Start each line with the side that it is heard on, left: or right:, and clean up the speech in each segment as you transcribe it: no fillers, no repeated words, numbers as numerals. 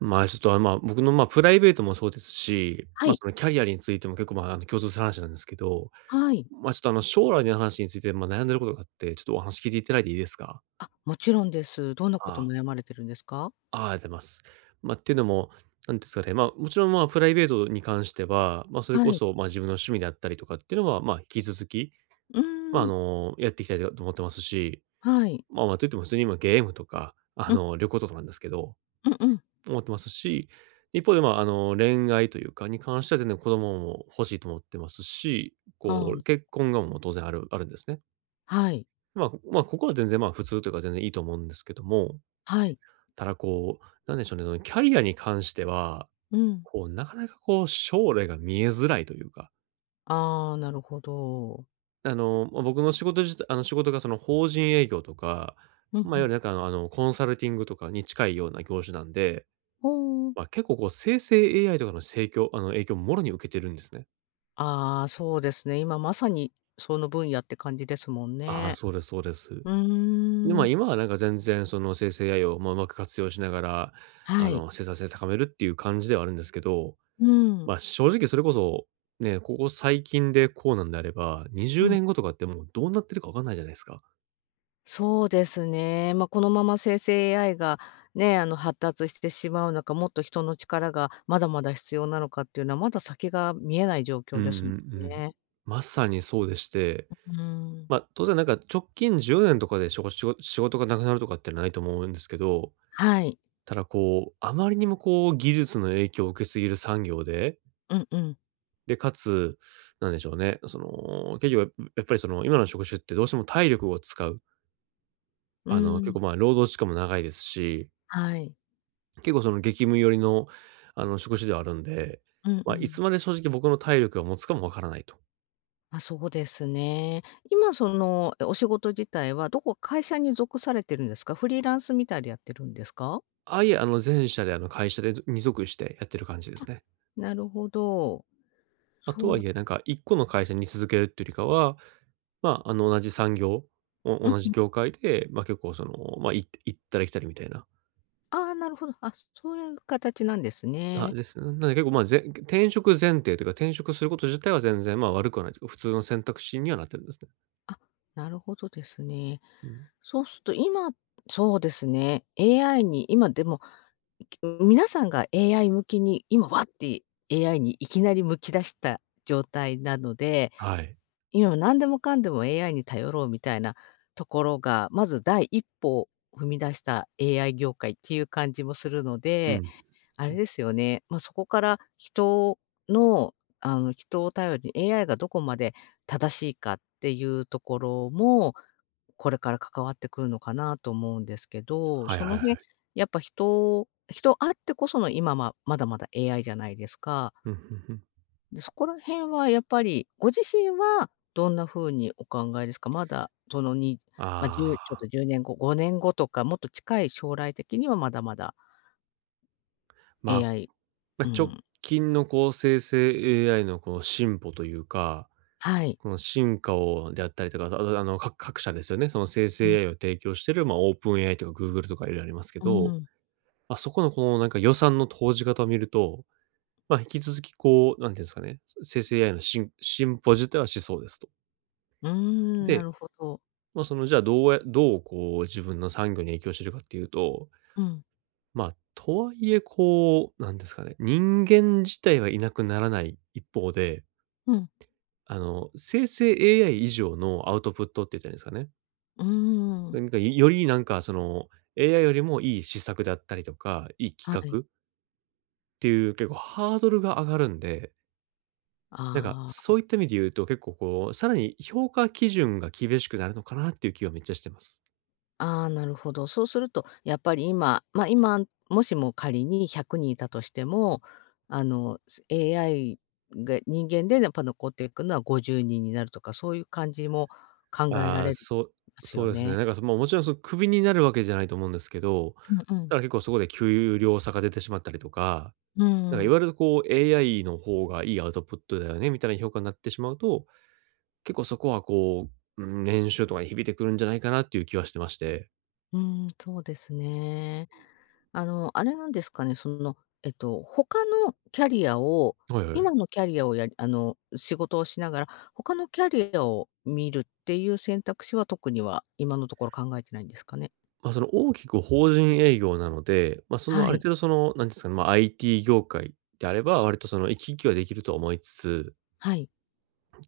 right: ちょっと、僕の、プライベートもそうですし、
left: はい、
right: そのキャリアについても結構、共通する話なんですけど、
left: はい。
right: ちょっと、将来の話について、悩んでることがあって、ちょっとお話聞いていただいていいですか？
left: あ、もちろんです。どんなこ
right: あ
left: と
right: あ、
left: 悩まれてるんですか？
right: ああ、ありがとうございます。っていうのも、なんていうんですかね、もちろん、プライベートに関しては、それ
left: は
right: こ
left: い。
right: そ、自分の趣味であったりとかっていうのは、引き続き、
left: うーん、
right: やっていきたいと思ってますし、
left: はい。
right: といっても普通に今ゲームとか、
left: うん、
right: 旅行とかなんですけど
left: うんうん。
right: 思ってますし、一方で、恋愛というかに関しては全然子供も欲しいと思ってますし、
left: ああ、
right: こう、結婚がもう当然あるんですね。
left: はい、
right: ここは全然、普通というか全然いいと思うんですけども、
left: はい。
right: ただこう、なんでしょうね、そのキャリアに関しては、
left: うん。
right: こう、なかなかこう、将来が見えづらいというか、
left: ああ、なるほど。
right: 僕の仕事自体仕事がその法人営業とか、
left: うんう
right: いわゆ
left: ん。
right: るなんか、コンサルティングとかに近いような業種なんで、
left: ほう。
right: 結構こう生成 AI とかの影響をもろに受けてるんですね。
left: ああ、そうですね。今まさにその分野って感じですもん
right: ああ、
left: ね。
right: そうですそうです。
left: う
right: で、
left: ーん。
right: 今はなんか全然その生成 AI を、うまく活用しながら、
left: はい。
right: 生産性高めるっていう感じではあるんですけど、
left: うん。
right: 正直それこそ、ね、ここ最近でこうなんであれば、20
left: うん。
right: 年後とかってもうどうなってるかわかんないじゃないですか。
left: そうですね。まあ、このまま生成 AI が発達してしまうのか、もっと人の力がまだまだ必要なのかっていうのは、まだ先が見えない状
right: う
left: 況
right: んうんう
left: ですもん
right: ん。
left: ね。
right: まさにそうでして、
left: うーん。
right: 当然なんか直近10年とかでしょ仕事がなくなるとかってないと思うんですけど、
left: はい。
right: ただこう、あまりにもこう技術の影響を受けすぎる産業で、
left: うんうん。
right: で、かつ、なんでしょうね、その、結局やっぱりその今の職種ってどうしても体力を使う、
left: うー
right: 結
left: ん。
right: 構まあ労働時間も長いですし、
left: はい。
right: 結構その激務寄りの、職種ではあるんで、
left: うんう
right: い
left: ん。
right: つまで正直僕の体力が持つかもわからないと。
left: あ、そうですね。今お仕事自体はどこ会社に属されてるんですか？フリーランスみたいでやってるんですか？
right: ああ、いえ、あの前者であの会社で二属足してやってる感じで
left: あ、
right: すね。
left: なるほど。そ
right: と
left: う、う
right: は
left: ん
right: いえ、なんか1個の会社に続けるっていうよりかは、同じ産業、
left: うん。
right: 同じ業界で、結構その、行ったり来たりみたいな。
left: ああ、なるほど。あ、そういう形なんです
right: あ、
left: ね。
right: ですね。なんで結構、転職前提というか、転職すること自体は全然、悪くはないというか、普通の選択肢にはなってるんですね。
left: あ、なるほどですね。
right: うん。
left: そうすると今そうですね、AI に今でも、皆さんが AI 向きに、今わって AI にいきなり向き出した状態なので、
right: はい。
left: 今は何でもかんでも AI に頼ろうみたいなところが、まず第一歩を踏み出した AI 業界っていう感じもするの
right: う
left: で、
right: ん。
left: あれですよね。まあ、そこから人の、あの、人を頼りに AI がどこまで正しいかっていうところも、これから関わってくるのかなと思うんですけど、
right: はい
left: そ
right: はい
left: の
right: は
left: 辺、
right: い。
left: やっぱ人あってこその今、まだまだ AI じゃないですか。
right: うん、うんうん。
left: で、そこら辺はやっぱり、ご自身はどんな風にお考えですか？まだ10
right: あ
left: ちょっと
right: あ。
left: 1年後、5年後とか、もっと近い将来的にはまだまだ
right: まあ
left: AI。 う
right: 直
left: ん、
right: 近のこう生成 AI のこの進歩というか、
left: はい。
right: この進化をであったりとか、あと各社ですよね、その生
left: う
right: 成
left: ん、
right: AI を提供している、オープン AI とか Google とか色々ありますけ
left: う
right: ど、
left: ん、
right: そこのこのなんか予算の投じ方を見ると、引き続きこう、なんていうんですかね、生成 AI の進歩自体はしそうですと。
left: うーん、な
right: で、
left: るほど。
right: そのじゃあどうこう自分の産業に影響してるかっていうと、
left: うん、
right: とはいえこう、なんですかね、人間自体はいなくならない一方で
left: うん、
right: 生成 AI 以上のアウトプットって言ったらいいんですかね。
left: うーん、
right: なんか、よりなんかその、AI よりもいい施策であったりとか、いい
left: は
right: 企
left: い。
right: 画っていう結構ハードルが上がるんで、なんか
left: ああ。
right: そういった意味で言うと結構こう、さらに評価基準が厳しくなるのかなっていう気はめっちゃしてます。
left: ああ、なるほど。そうすると、やっぱり今、もしも仮に100人いたとしても、AI が人間でやっぱ残っていくのは50人になるとか、そういう感じも考えら
right: ああ、
left: れるます
right: そ
left: よ
right: うですね。
left: ね。
right: なんか、そまあ、もちろんそのクビになるわけじゃないと思うんですけど、
left: うんうん。
right: ただ結構そこで給料差が出てしまったりとか、
left: うん
right: なん
left: う
right: かい
left: ん。
right: わゆるこう AI の方がいいアウトプットだよねみたいな評価になってしまうと結構そこはこう、うん、年収とかに響いてくるんじゃないかなっていう気はしてまして。
left: うーん、そうですね。あの、あれなんですかね、他のキャリアを、
right: はいはい。
left: 今のキャリアをやりあの、仕事をしながら、他のキャリアを見るっていう選択肢は特には今のところ考えてないんですかね？
right: その大きく法人営業なので、そ
left: は
right: のある
left: い。
right: 程度その、なんていうんですかね、IT 業界であれば、割とその行き来はできるとは思いつつ、
left: はい。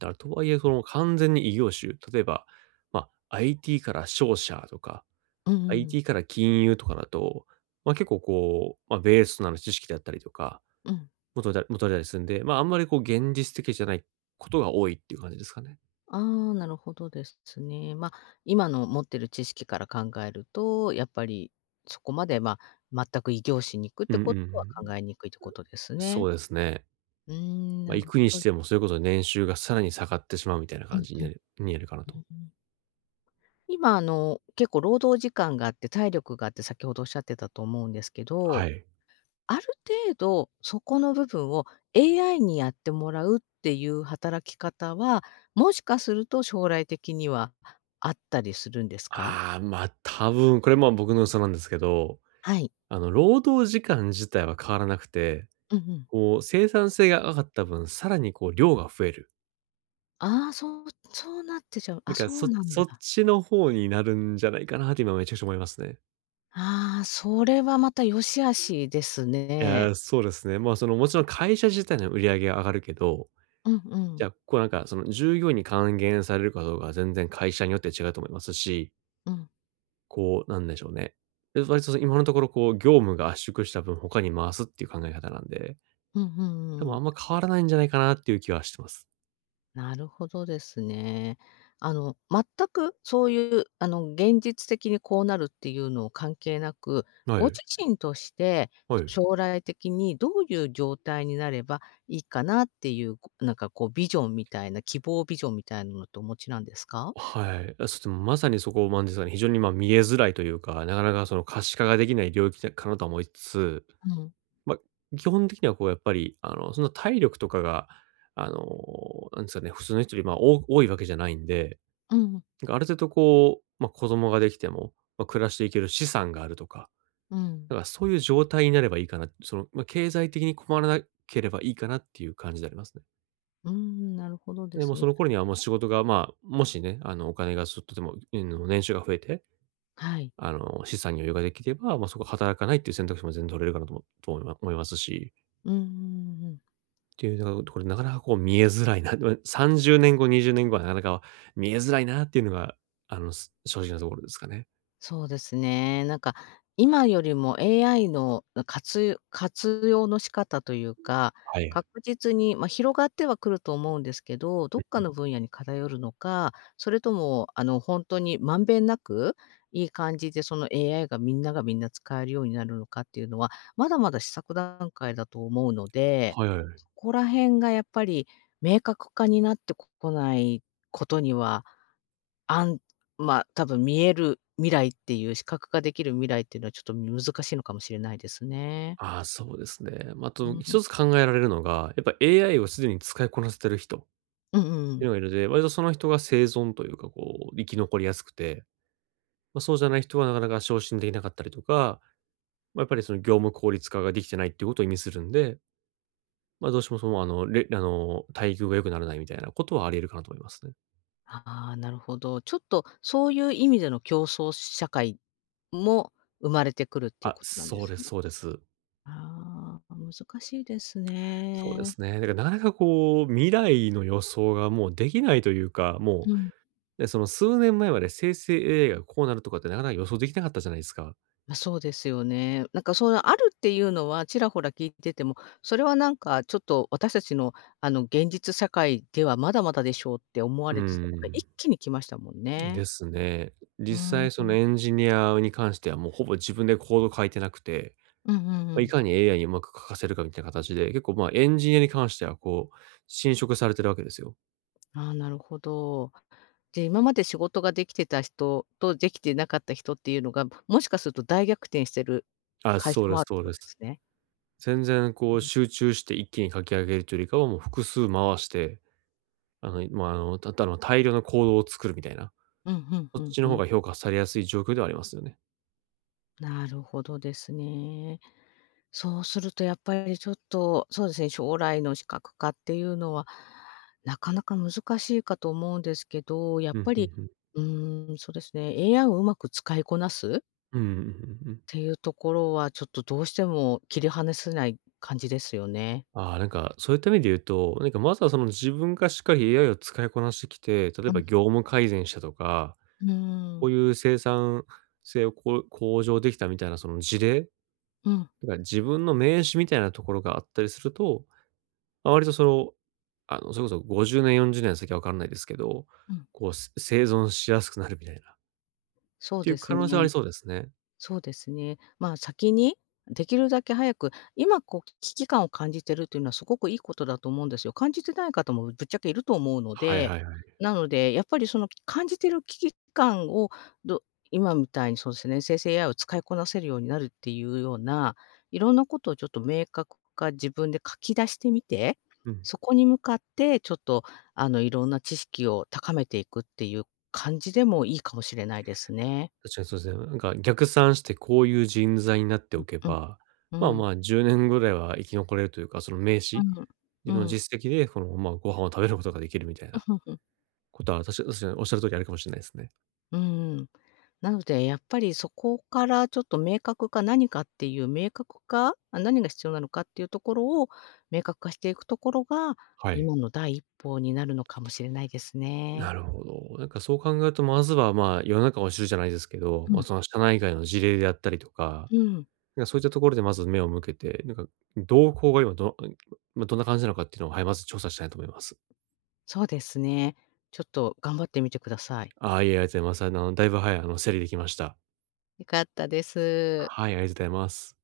right: だとはいえその完全に異業種、例えば、IT から商社とか、
left: うんうんうん。
right: IT から金融とかだと、結構こう、ベースとなる知識であったりとか、
left: うん。
right: もとれたりするんで、あんまりこう現実的じゃないことが多いっていう感じですかね。
left: ああ、なるほどですね。まあ、今の持ってる知識から考えると、やっぱりそこまで、まあ、全く異業種に行くっ
right: う
left: て
right: んうん
left: こ
right: う
left: とは
right: ん。
left: 考えにくいってことですね。
right: そうですね。
left: うーん、な
right: 行
left: る
right: く
left: ほ
right: にし
left: ど。
right: ても、それこそ年収がさらに下がってしまうみたいな
left: うん
right: 感じに
left: うん。
right: になるかな
left: う
right: と。
left: んうん。今、結構労働時間があって、体力があって、先ほどおっしゃってたと思うんですけど、
right: はい。
left: ある程度そこの部分を AI にやってもらうっていう働き方は、もしかすると将来的にはあったりするんですか？
right: ああ、多分、これ、僕の嘘なんですけど、
left: はい。
right: 労働時間自体は変わらなくて、
left: うんうん。
right: こう、生産性が上がった分、さらにこう量が増える。
left: ああ、そうそうなってちゃう。
right: な
left: あ、
right: んか、
left: そうなんだ。
right: そっちの方になるんじゃないかなって今めちゃくちゃ思いますね。
left: ああ、それはまた良し悪しです
right: いや
left: ね。
right: ー、そうですね。その、もちろん会社自体の売り上げが上がるけど、
left: うんう
right: じゃ
left: ん。
right: あ、こう、なんか、その、従業員に還元されるかどうかは全然会社によって違うと思いますし
left: うん。
right: こう、なんでしょうね。で、割とその今のところこう、業務が圧縮した分、他に回すっていう考え方なんで、
left: うんう
right: 多
left: んう
right: 分あ
left: ん。
right: んま変わらないんじゃないかなっていう気はしてます。
left: なるほどですね。全くそういう、現実的にこうなるっていうのを関係なく、
right: は
left: ご
right: い。
left: 自身として
right: はい。
left: 将来的にどういう状態になればいいかなっていう、なんかこうビジョンみたいな、希望ビジョンみたいなのってお持ちなんですか？
right: はい。あ、そして、まさにそこなんですかね、非常に見えづらいというか、なかなかその可視化ができない領域かなとは思いつつ、
left: うん。
right: 基本的にはこうやっぱり、そんな体力とかが、あの、なんですかね、普通の人より、多いわけじゃないんで、
left: うん、
right: なんかある程度こう、子供ができても、暮らしていける資産があるとか
left: うん。
right: だからそういう状態になればいいかな。その、経済的に困らなければいいかなっていう感じでありますね。
left: うーん、なるほどで
right: で、も
left: す
right: うそ
left: ね。
right: の頃にはもう仕事が、もしね、お金がちょっとでも、年収が増えて、
left: はい。
right: 資産に余裕ができれば、そこ働かないっていう選択肢も全然取れるかなと思いますし、
left: うんうんうんうん。
right: っていうのが、これなかなかこう見えづらいな、30年後、20年後はなかなか見えづらいなっていうのが、正直なところですかね。
left: そうですね。なんか、今よりも AI の活用の仕方というか、
right: はい。
left: 確実に、まあ、広がってはくると思うんですけど、ど
right: う
left: っ
right: ん
left: か
right: う
left: の
right: ん。
left: 分野に偏るのか、それとも、本当にまんべんなく、いい感じでその AI がみんながみんな使えるようになるのかっていうのは、まだまだ試作段階だと思うので、
right: はいはい。
left: そこら辺がやっぱり明確化になってこないことには、あん多分見える未来っていう、視覚化できる未来っていうのはちょっと難しいのかもしれないですね。
right: ああ、そうですね。まあ、あ
left: う
right: と
left: ん。
right: 一つ考えられるのが、やっぱ AI をすでに使いこなせてる人っ
left: うんうんう
right: ていう
left: ん。
right: のがいるので、割とその人が生存というか、こう、生き残りやすくて、まあ、そうじゃない人はなかなか昇進できなかったりとか、まあ、やっぱりその業務効率化ができてないっていうことを意味するんで、まあ、どうしてもその、あの、待遇が良くならないみたいなことはあり得るかなと思いますね。
left: ああ、なるほど。ちょっとそういう意味での競争社会も生まれてくるっていう
right: あ、
left: ことなんで
right: そう
left: す
right: です
left: ね。
right: そうです。
left: ああ、難しいです
right: そうで
left: ね。
right: すね。だからなかなかこう、未来の予想がもうできないというか、も
left: う
right: う
left: ん。
right: で、その数年前まで生成 AI がこうなるとかってなかなか予想できなかったじゃないですか。
left: ま、そうですよね。なんか、あるっていうのはちらほら聞いてても、それはなんか、ちょっと私たちの、現実社会ではまだまだでしょうって思わ
right: うー
left: れてたのが
right: ん、
left: 一気に来ましたもんね。
right: ですね。
left: う
right: 実
left: ー
right: 際その
left: ん。
right: エンジニアに関してはもうほぼ自分でコード書いてなくて、
left: うんうんう
right: ま、い
left: ん。
right: かに AI にうまく書かせるかみたいな形で、結構、ま、エンジニアに関してはこう、侵食されてるわけですよ。
left: ああ、なるほど。で、今まで仕事ができてた人とできてなかった人っていうのが、もしかすると大逆転してる
right: あ、
left: 会社
right: そうで
left: もあ
right: す
left: るって
right: そう
left: こ
right: で
left: とで
right: す。
left: すね。
right: 全然
left: う
right: こう
left: ん。
right: 集中して一気に書き上げるというよりかは、もう複数回して、あの、まあ、あの、たたの大量のコードを作るみたいな、
left: うん、うん
right: そ
left: う
right: っ
left: ん
right: ちの
left: う
right: 方
left: ん。
right: が評価されやすい状況ではありますよね。
left: なるほどですね。そうするとやっぱりちょっと、そうですね、将来の資格化っていうのは、なかなか難しいかと思うんですけど、やっ
right: う
left: ぱ
right: ん、ふん
left: り、
right: ふん。
left: うーん、そうですね、AI をうまく使いこなすっ
right: うんうんうんうん。
left: ていうところは、ちょっとどうしても切り離せない感じですよね。
right: ああ、なんか、そういった意味で言うと、なんかまずはその自分がしっかり AI を使いこなしてきて、例え
left: うん、
right: ば業務改善したとか、
left: うー
right: こ
left: ん、
right: ういう生産性をこう向上できたみたいなその事例、
left: うん、
right: だか自分の名刺みたいなところがあったりすると、ま、割とその、あの、それこそ50年、40年先はわかんないですけど、
left: うん、
right: こう、生存しやすくなるみたいな、っ
left: そう
right: てい
left: で
right: う
left: す
right: 可能性はあ
left: ね。
right: りそうですね。
left: そうですね。まあ、先にできるだけ早く、今こう危機感を感じてるっていうのはすごくいいことだと思うんですよ。感じてない方もぶっちゃけいると思うの
right: はい
left: で、
right: はいはい。
left: なのでやっぱりその感じてる危機感をど今みたいにそうですね、生成 AI を使いこなせるようになるっていうような、いろんなことをちょっと明確化自分で書き出してみて、
right: うん。
left: そこに向かってちょっといろんな知識を高めていくっていう感じでもいいかもしれないですね。
right: 確かにそうですね。なんか逆算してこういう人材になっておけ
left: うん、
right: ば、まあ
left: うん。
right: まあ10年ぐらいは生き残れるというか、その名刺、
left: う
right: 自分
left: ん。
right: の
left: うん。
right: 実績でこの、まあ、ご飯を食べることができるみたいな ことは、確かにおっしゃる通りあるかもしれないですね。
left: うん。うん。なので、やっぱりそこからちょっと明確化、何かっていう明確化、あ、何が必要なのかっていうところを明確化していくところが、
right: はい。
left: 今の第一歩になるのかもしれないですね。
right: なるほど。なんかそう考えると、まずはまあ世の中を知るじゃないですけど、
left: う
right: まあ
left: ん。
right: その社内外の事例であったりとか、
left: うん。
right: なんかそういったところでまず目を向けて、なんか動向が今ど、まあ、どんな感じなのかっていうのを、はい、まず調査したいと思います。
left: そうですね。ちょっと頑張ってみてください。
right: ああ、いえ、ありがとうございます。あの、だいぶ、はい、あの、整理できました。
left: 良かったです。
right: はい、ありがとうございます。